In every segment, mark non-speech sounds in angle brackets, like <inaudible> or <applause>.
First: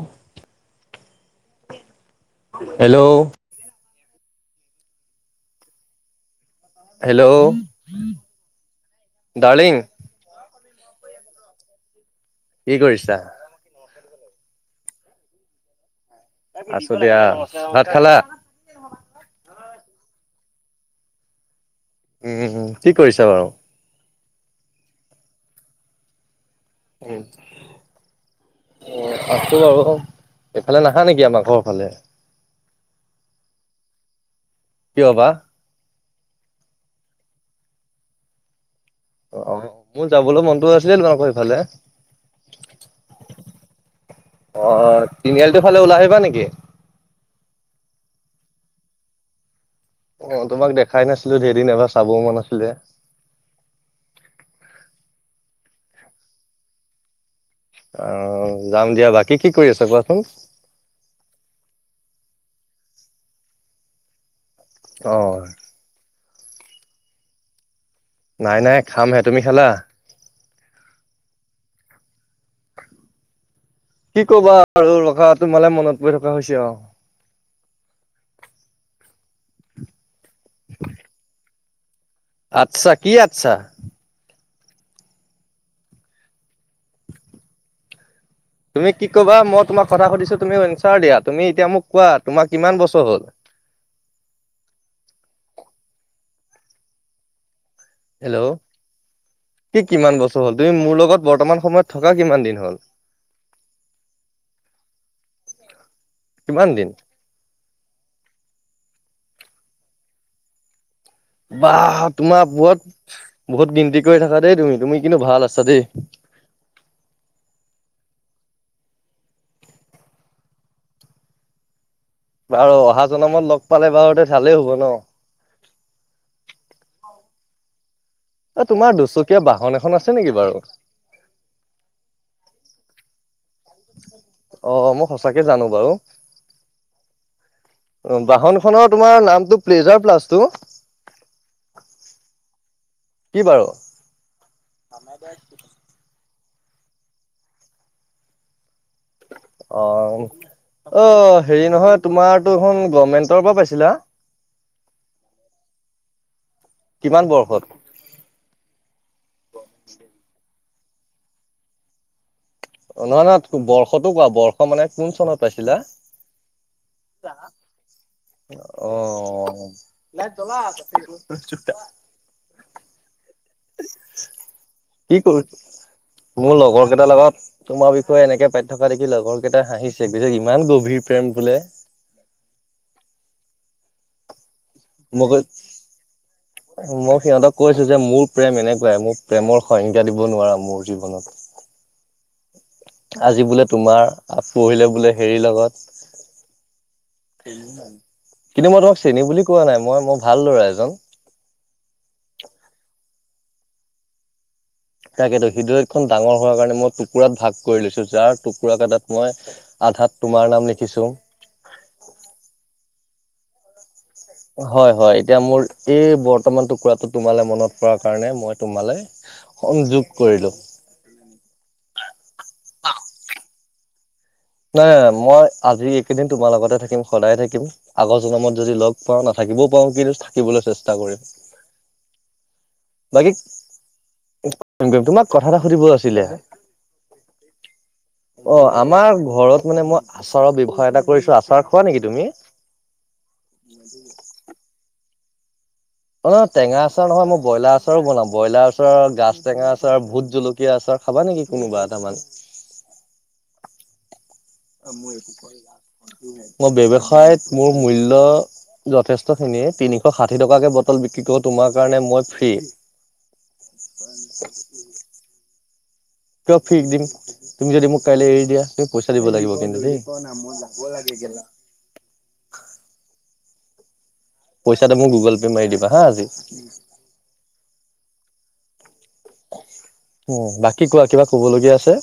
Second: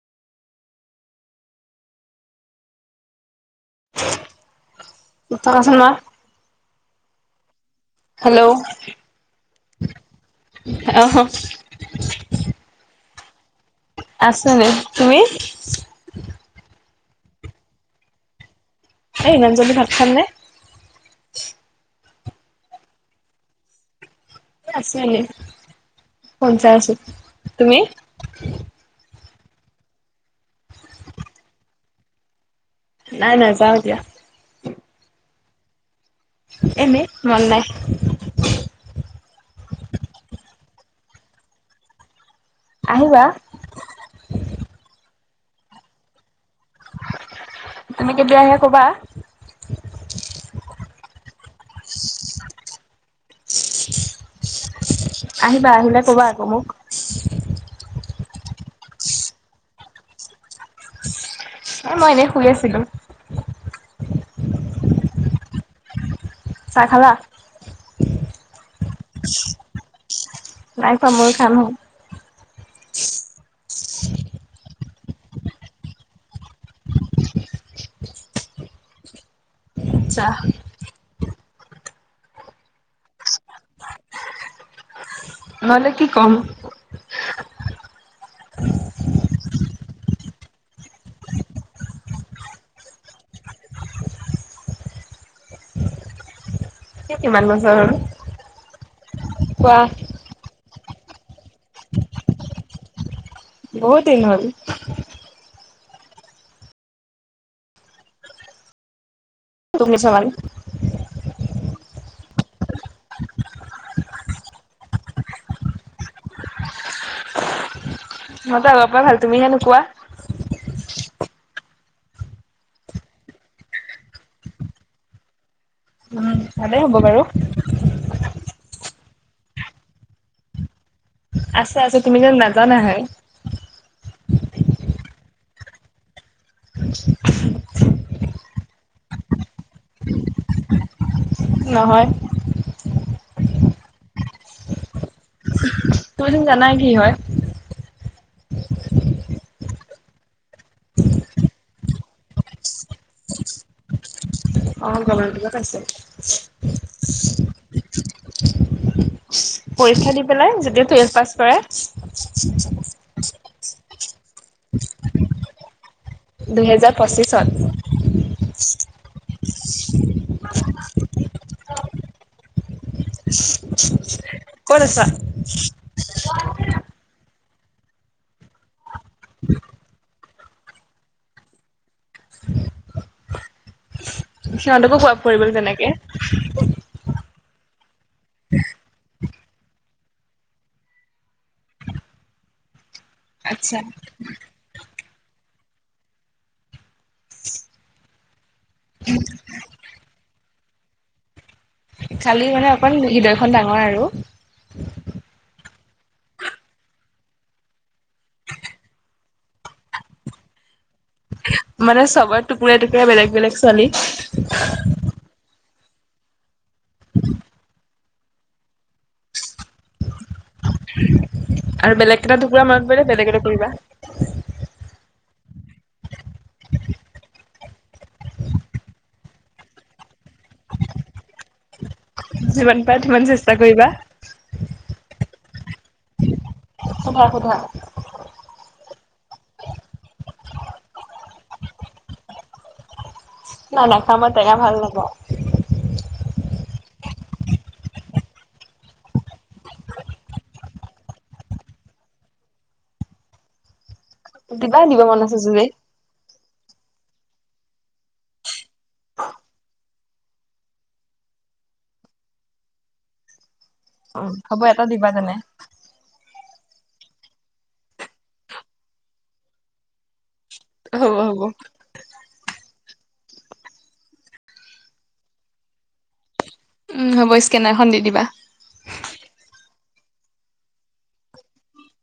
অ। Hello! কছোন ক। Hello. Hello! Darling আহ। কি কৰিছা? আছোঁ এনেই, তুমি? আছোঁ দিয়া। ভাত খালা? এ ইমান জল্দি ভাত খামনে! উম উম উম, কি কৰিছা বাৰু? আছোঁ এনেই। ফোন চাই আছোঁ। তুমি? আছোঁ আৰু, এইফালে নাহা নেকি, আমাৰ ঘৰৰ ফালে। নাই, নাযাওঁ এতিয়া। কিয় বা? এনেই, মন নাই। অ অ, মোৰ যাবলৈ মনটো আছিলে তোমাকৰ ইফালে। অ, আহিবা তিনিআলিটো ফালে ওলাই আহিবা নেকি? তুমি কেতিয়া আহিবা কবা। অ, তোমাক দেখাই নাছিলো যে, এদিন এবাৰ চাব মন আছিলে। আহিবা। আহিলে কবা আকৌ মোক। আহ, যাম দিয়া। বাকী কি কৰি আছা কোৱাচোন? এ মই এনেই শুই আছিলোঁ। অঁ। চাহ খালা? নাই নাই খামহে, তুমি খালা? নাই খোৱা, ময়ো খাম হে। কি কবা আৰু ৰখা, তোমালে মনত পৰি থকা হৈছে আৰু। <inaudible> আচ্ছা। আচ্ছা, কি আচ্ছা? নহলে কি কম? তুমি কি কবা? মই তোমাক কথা সুধিছো তুমি এনচাৰ দিয়া। তুমি এতিয়া মোক কোৱা, তোমাৰ কিমান বছৰ হল? <inaudible> তিয়া কিমান বছ হেল্ল'! কোৱা কি কিমান বছৰ হ'ল? তুমি মোৰ লগত বৰ্তমান সময়ত থকা কিমান দিন হ'ল? বহুত দিন হ'ল। কিমান দিন? তুমি চাবানে? ব তোমাৰ পত বহুত গিনন্তি কৰি থাকা দেই তুমি তুমি কিন্তু ভাল আছা দেই <unintelligible> <inaudible> মইতে অলপ পৰা ভাল তুমিহে নোকোৱা <unintelligible> বাৰু অহা জনমত লগ পালে বাৰু দে ভালেই হ'ব ন উম ভালেই হ'ব বাৰু এ তোমাৰ দুচকীয়া বাহন এখন আছে নেকি বাৰু আছে আছে তুমি যেন নাজানাহে অ মই সঁচাকে জানো বাৰু বাহনখনৰ তোমাৰ নামটো প্লেজাৰ প্লাছ নহয় কি বাৰু তুমি দেখোন জানাই কি হয় অ অ হেৰি নহয় তোমাৰতোখন গভমেন্টৰ পৰা পাইছিলা <unintelligible> অ ব কিব ক আছে <unintelligible> কিমান বৰ্ষত পৰীক্ষা দি পেলাই যতি টুৱেলভ পাছ কৰে <unintelligible> বৰ্ষতো কোৱা বৰ্ষ মানে কোন চনত পাইছিলা <unintelligible> দুহেজাৰ পঁচিশন অঁ ক'ত আছা? কি কৰ মোৰ লগৰ কেইটাৰ লগত <unintelligible> তোমাৰ বিষয়ে এনেকে পাই থকা দেখি লগৰ কেইটা হাঁহিছে গ ইমান গভীৰ প্ৰেম বোলে <unintelligible> <inaudible> সিহঁতকো খ পৰি যেনেকে <unintelligible> মোৰ সিহঁতক <unintelligible> কৈছে যে মোৰ প্ৰেম এনেকুৱাই মোৰ প্ৰেমৰ সংজ্ঞা দিব নোৱাৰা মোৰ জীৱনত আজি বোলে আচ্ছা তোমাৰ পৰহিলে বোলে হেৰি লগত কিন্তু মই তোমাক চেণী বুলি কোৱা নাই মই মই <unintelligible> ভাল ল'ৰা এজন খালি মানে অকন হৃদয়খন ডাঙৰ আৰু তাকেইেতো হৃদয়খন ডাঙৰ হোৱাৰ কাৰণে মই টুকুৰাত ভাগ কৰি লৈছো যাৰ টুকুৰা কটাত মই <unintelligible> আধাত তোমাৰ নাম লিখিছো মানে চবৰে টুকুৰা টুকুৰা বেলেগ বেলেগ চলি <unintelligible> হয় হয় এতিয়া মোৰ এই বৰ্তমান টুকুৰাটো তোমালে মনত পৰা কাৰণে মই তোমালে <unintelligible> সংযোগ কৰিলো আৰু বেলেগ কেইটা টোকুৰা মনত পইলে বেলেগ এটা পুৰিবা <unintelligible> নাই মই আজি এইকেইদিন তোমাৰ লগতে থাকিম সদায়ে থাকিম আগৰ জনমত যদি লগ পাওঁ নাথাকিম <unintelligible> থাকিব পাৰওঁ কিন্তু থাকিবলৈ চেষ্টা কৰিম যিমান পাৰা সিমান বাকী চেষ্টা কৰিবা। তোমাৰ <unintelligible> কথা এটা সুধিব আছিলে অ সোধা সোধা আমাৰ <unintelligible> ঘৰত মানে মই আচাৰৰ ব্যৱসায় এটা কৰিছো আচাৰ খোৱা নেকি তুমি নাই নাখা মই তেঙা ভাল নাপ <unintelligible> অ টেঙা আচাৰ নহয় মই ব্ৰইলাৰ আচাৰো বনাও ব্ৰইলাৰ আচাৰৰ গাচ টেঙা আচাৰ ভোত জলকীয়া আচাৰ <unintelligible> খাবা নেকি কোনোবা এ তামান <unintelligible> দিবা দিব মন আছে যদি মই ব্যবসায়ত মোৰ মূল্য যথেষ্ট খিনিয়ে তিনিশ ষাঠি টকাকে বটল বিক্ৰী কৰো তোমাৰ কাৰণে মই ফ্ৰী উ হ'ব এটা দিবা তেনে <unintelligible> কিয় ফিক দিম তুমি যদি মোক কাইলৈ এৰি দিয়া তুমি পইচা দিব লাগিব কিন্তু দেই হ'ব <unintelligible> হ'ব <unintelligible> <inaudible> পইচা তো মোক গুগল পে' মাৰি দিবা হা আজি হ'ব স্কেনাৰখন দি দিবা উম বাকী কোৱা কিবা ক'ব লগীয়া আছে?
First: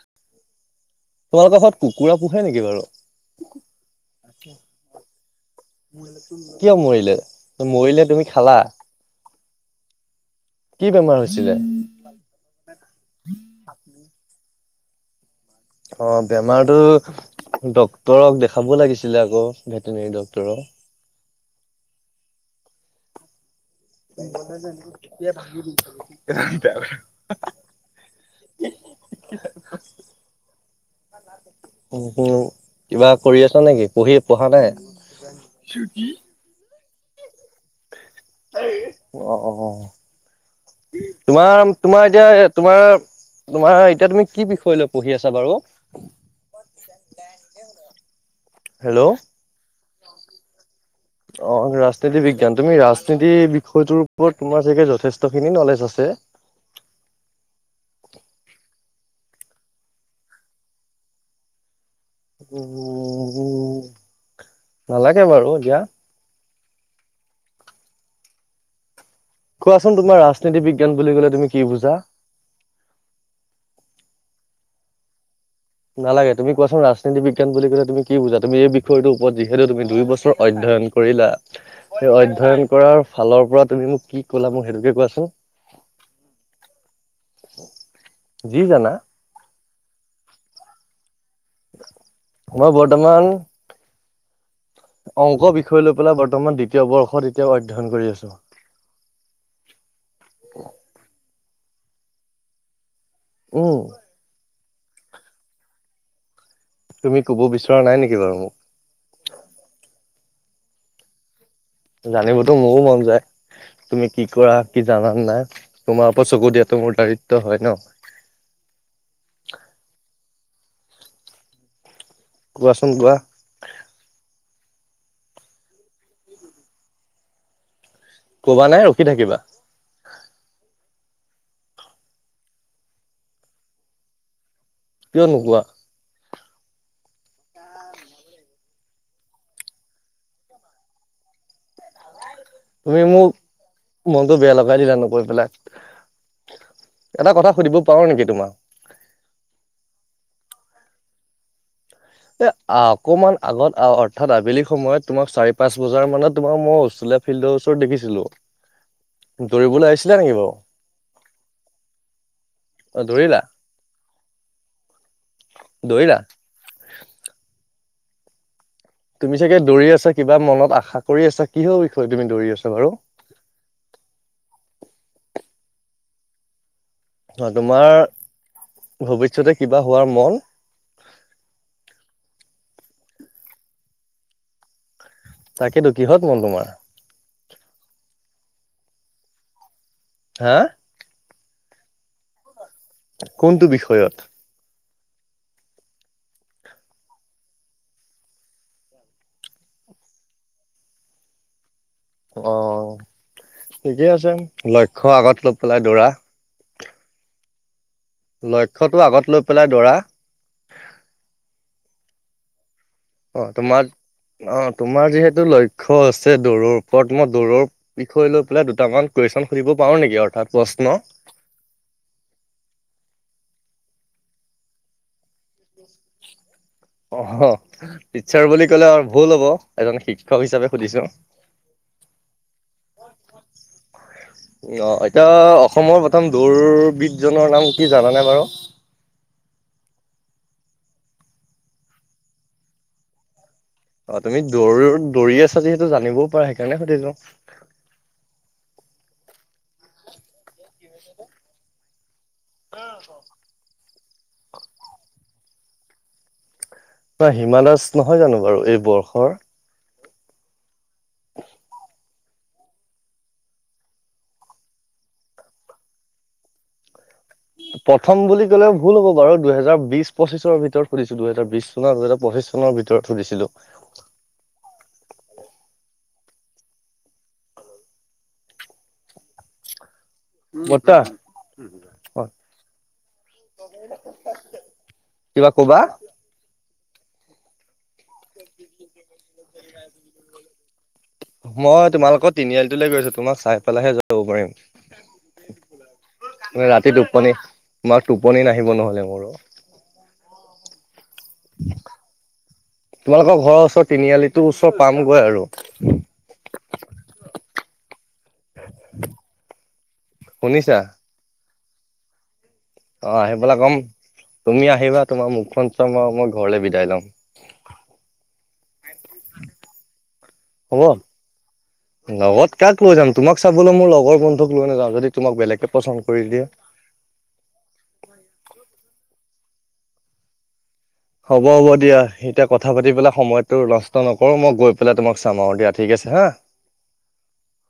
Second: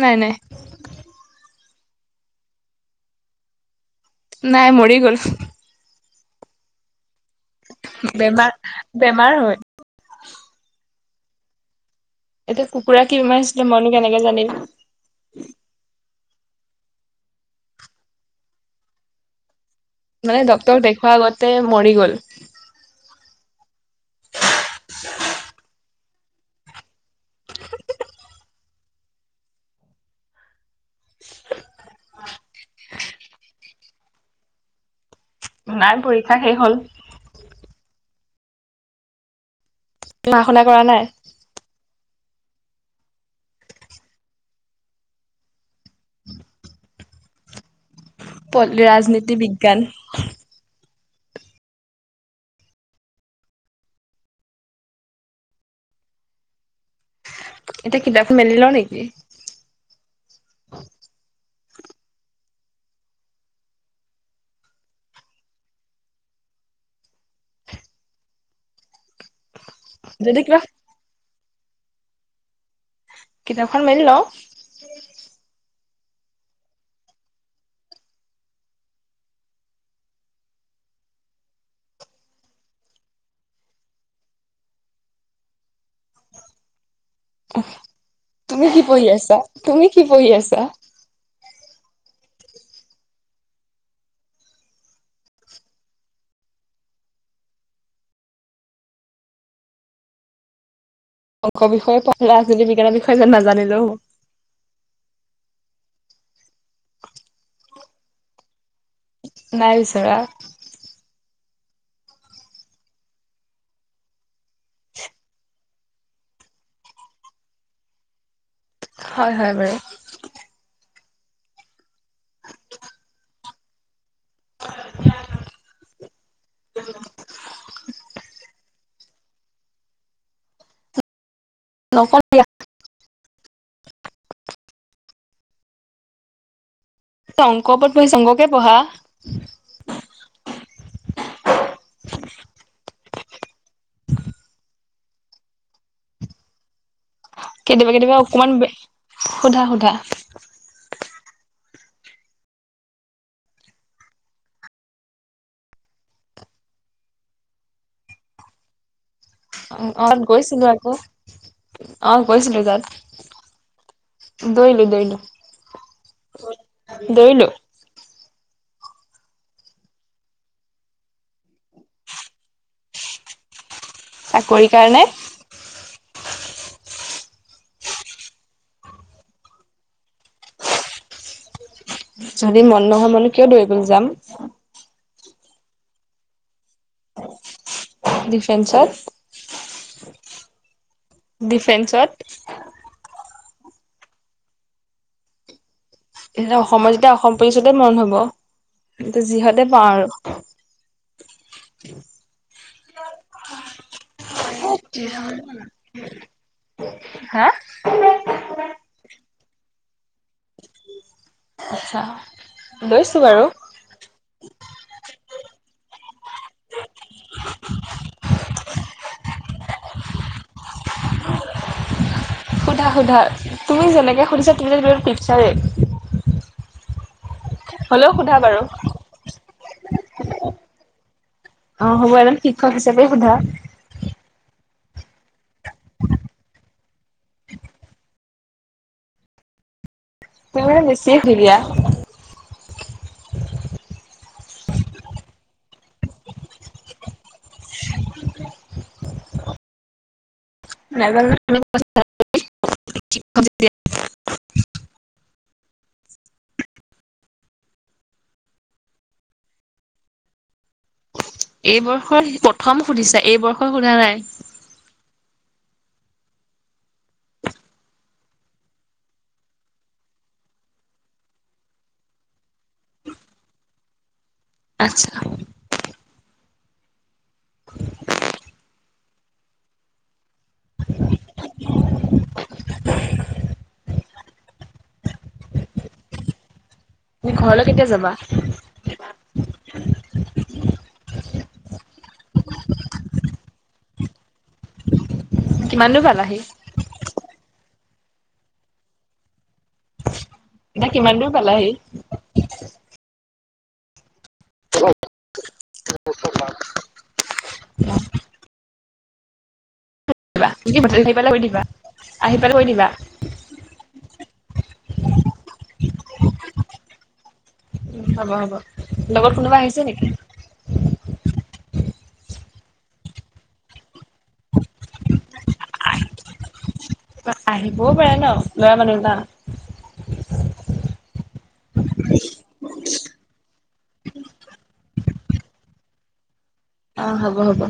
নাই নাই। তোমালোকৰ ঘৰত কুকুৰা পোহে নেকি বাৰু নাই মৰি গ'ল। কিয় মৰিলে, মৰিলে তুমি বেমাৰ খালা। বেমাৰ হয় কি বেমাৰ হৈছিলে? এতিয়া কুকুৰা কি বেমাৰ হৈছিলে মইনো কেনেকে জানিম। অ বেমাৰতো ডক্তৰক দেখাব লাগিছিলে আক। মানে ডাক্তৰক দেখুওৱা আগতে মৰি গ'ল <unintelligible> <unintelligible> উম উম কিবা কৰি আছ নেকি, পঢ়ি পঢ়া নাই? নাই পৰীক্ষা শেষ হ'ল। <unintelligible> অ অ। ঢ়া শুনা কৰা নাই। তোমাৰ তোমাৰ এতিয়া তোমাৰ তোমাৰ এতিয়া তুমি কি বিষয় লৈ পঢ়ি আছা বাৰু হেল্ল' ৰাজনীতি বিজ্ঞান। অ ৰাজনীতি বিজ্ঞান তুমি ৰাজনীতি বিষয়টোৰ ওপৰত তোমাৰ চাগে যথেষ্টখিনি নলেজ আছে। <unintelligible> এতিয়া কিতাপ মেলি লও নেকি <unintelligible> নালাগে বাৰু দিয়া। কোৱাচোন তোমাৰ যদি কিবা ৰাজনীতি বিজ্ঞান বুলি কলে তুমি কি বুজা। কিতাপখন মেলি লও নালাগে তুমি কোৱাচোন ৰাজনীতি বিজ্ঞান বুলি ক'লে তুমি কি বুজা তুমি এই বিষয়টো ওৰত যিহেতু তুমি দুই বছৰ অধ্যয়ন অধ্যয়ন কৰিলা সেই অধ্যয়ন কৰাৰ ফালৰ পৰা তুমি মোক কি কলা মোক সেইটোকে কোৱাচোন <unintelligible> <unintelligible> যি তুমি কি জানা পঢ়ি আছা, তুমি কি পঢ়ি আছা। মই বৰ্তমান অংক বিষয় লৈ পেলাই বৰ্তমান দ্বিতীয় বৰ্ষত এতিয়া অধ্যয়ন কৰি আছো। <unintelligible> অঙ্ক বিষয়ে ৰাজনীতি বিজ্ঞানৰ বিষয়ে যে উম, নাজানিলো হ'ব। তুমি কব বিচৰা নাই নেকি বাৰু মোক। নাই বিচৰা। জানিবতো মোৰও মন যায়। তুমি কি কৰা কি জানা নাই তোমাৰ ওপৰত চকু দিয়াতটো মোৰ দাৰিত্ব হয় ন। <unintelligible> হয় হয় বাৰু। কোৱাচোন কোৱা। <unintelligible> কবা নাই ৰখি থাকিবা। নকওঁ দিয়া। কিয় নোকোৱা? অংক ওপৰত পঢ়ি শংককে পঢ়া <unintelligible> তুমি মোক মনটো বেয়া লগাই দিলা নকৈ পেলাই এটা কথা সুধিব কেতিয়াবা পাৰো কেতিয়াবা নেকি অকমান তোমাক? সোধা সোধা এ অকমান আগত অৰ্থাৎ আবেলি সময়ত তোমাক চাৰি পাঁচ বজাৰ মানত তোমাৰ মই ছিলো ফিল্ডৰ ওচৰত দেখিছিলো। দৌৰিবলৈ অহ, আহিছিলা নেকি বাৰু? গৈছিলো আকৌ, অহ গৈছিলো তাত। অ' দৌৰিলা? দৰিলো -দৰিলো দৌৰিলা? -দৰিলো। তুমি চাগে দৌৰি আছা কিবা মনত আশা কৰি আছা কিহৰ বিষয় তুমি দৌৰি আছা বাৰু। <inaudible> চাকৰিৰ কাৰণে। অহ, তোমাৰ ভৱিষ্যতে কিবা হোৱাৰ মন? <inaudible> যদি মন নহয় মানে কিয় দৌৰিবলৈ যাম। তাকেতো কিহত মন তোমাৰ? ডিফেন্সত। হা ডিফেন্সত। কোনটো বিষয়ত? এয়া অসমৰ যেতিয়া অসম পুলিচতে মন হব যিহতে পাওঁ আৰু। অহ, ঠিকে আছে লক্ষ্য আগত লৈ পেলাই দৌৰা। হা লক্ষ্যটো আগত লৈ পেলাই দৰা আচ্ছা। লৈছো বাৰু অহ, তোমাৰ অহ। তোমাৰ যিহেতু লক্ষ্য আছে দৌৰৰ ওপৰত মই দৌৰৰ বিষয় লৈ পেলাই দুটামান কুৱেশ্যন সুধিব পাও নেকি অৰ্থাৎ প্ৰশ্ন? সোধা-সোধা তুমি যেনেকে সুধিছা তেনে দৰে টিছাৰে। অহ, হ'লেও সোধা টিচাৰ বাৰু বুলি কলে আৰু ভুল হ'ব এজন শিক্ষক হিচাপে সুধিছো। অহ, হ'ব এজন শিক্ষক হিচাপে সোধা। অহ, এতিয়া অসমৰ প্ৰথম দৌৰবিদজনৰ নাম কি জানানে বাৰু? <inaudible> তাৰ মানে মিচি জুলিয়া। অহ, তুমি দৌৰ- দৌৰি আছা যিহেতু জানিবও পাৰা সেইকাৰণে সুধিলো। নেজানো <unintelligible> কিবা হিমা দাস নহয় জানো বাৰু এই বৰ্ষৰ? এইবৰ্ষৰ প্ৰথম সুধিছা এইবৰ্ষৰ সোধা নাই? প্ৰথম বুলি ক'লে ভুল হ'ব বাৰু দুহেজাৰ বিছ পঁচিছৰ ভিতৰত সুধিছো, দুহেজাৰ বিছ <unintelligible> দুহেজাৰ পঁচিছ। চনৰ ভিতৰত সুধিছিলো। আচ্ছা। বৰতা কিবা কবা? তুমি ঘৰলৈ কেতিয়া যাবা? মই তোমালোকৰ তিনিআলিটোলে গৈ আছো তোমাক চাই পেলাইহে যাব পাৰিম। কিমান দূৰ পালাহি মানে ৰাতি টোপনি তোমাক টোপনি নাহিব নহ'লে মোৰো। এতিয়া কিমান দূৰ পালাহি? তোমালোকৰ ঘৰৰ ওচৰ তিনিআলিত। টো ওচৰ পামগৈ আৰু। শুনিছা? <unintelligible> অহ, আহিপেলায় কম। তুমি আহিবা, তোমাৰ মুখখন চাম আৰু মই ঘৰলে বিদায় লম। উম হ'ব হ'ব লগত কোনোবা আহিছে নেকি? হ'ব। লগত কাক লৈ যাম তোমাক চাবলৈ মোৰ লগৰ বন্ধুক লৈ নাযাওঁ যদি তোমাক বেলেগকে পচন্দ কৰি দিয়ে। আহিবও পাৰে ন' লৰা মানুহ এটা। হ'ব হ'ব দিয়া এতিয়া কথা পাতি পেলাই। সময়তো নষ্ট নকৰো মই গৈ পেলাই তোমাক চাম আৰু দিয়া ঠিক আছে হা। অ হ'ব হ'ব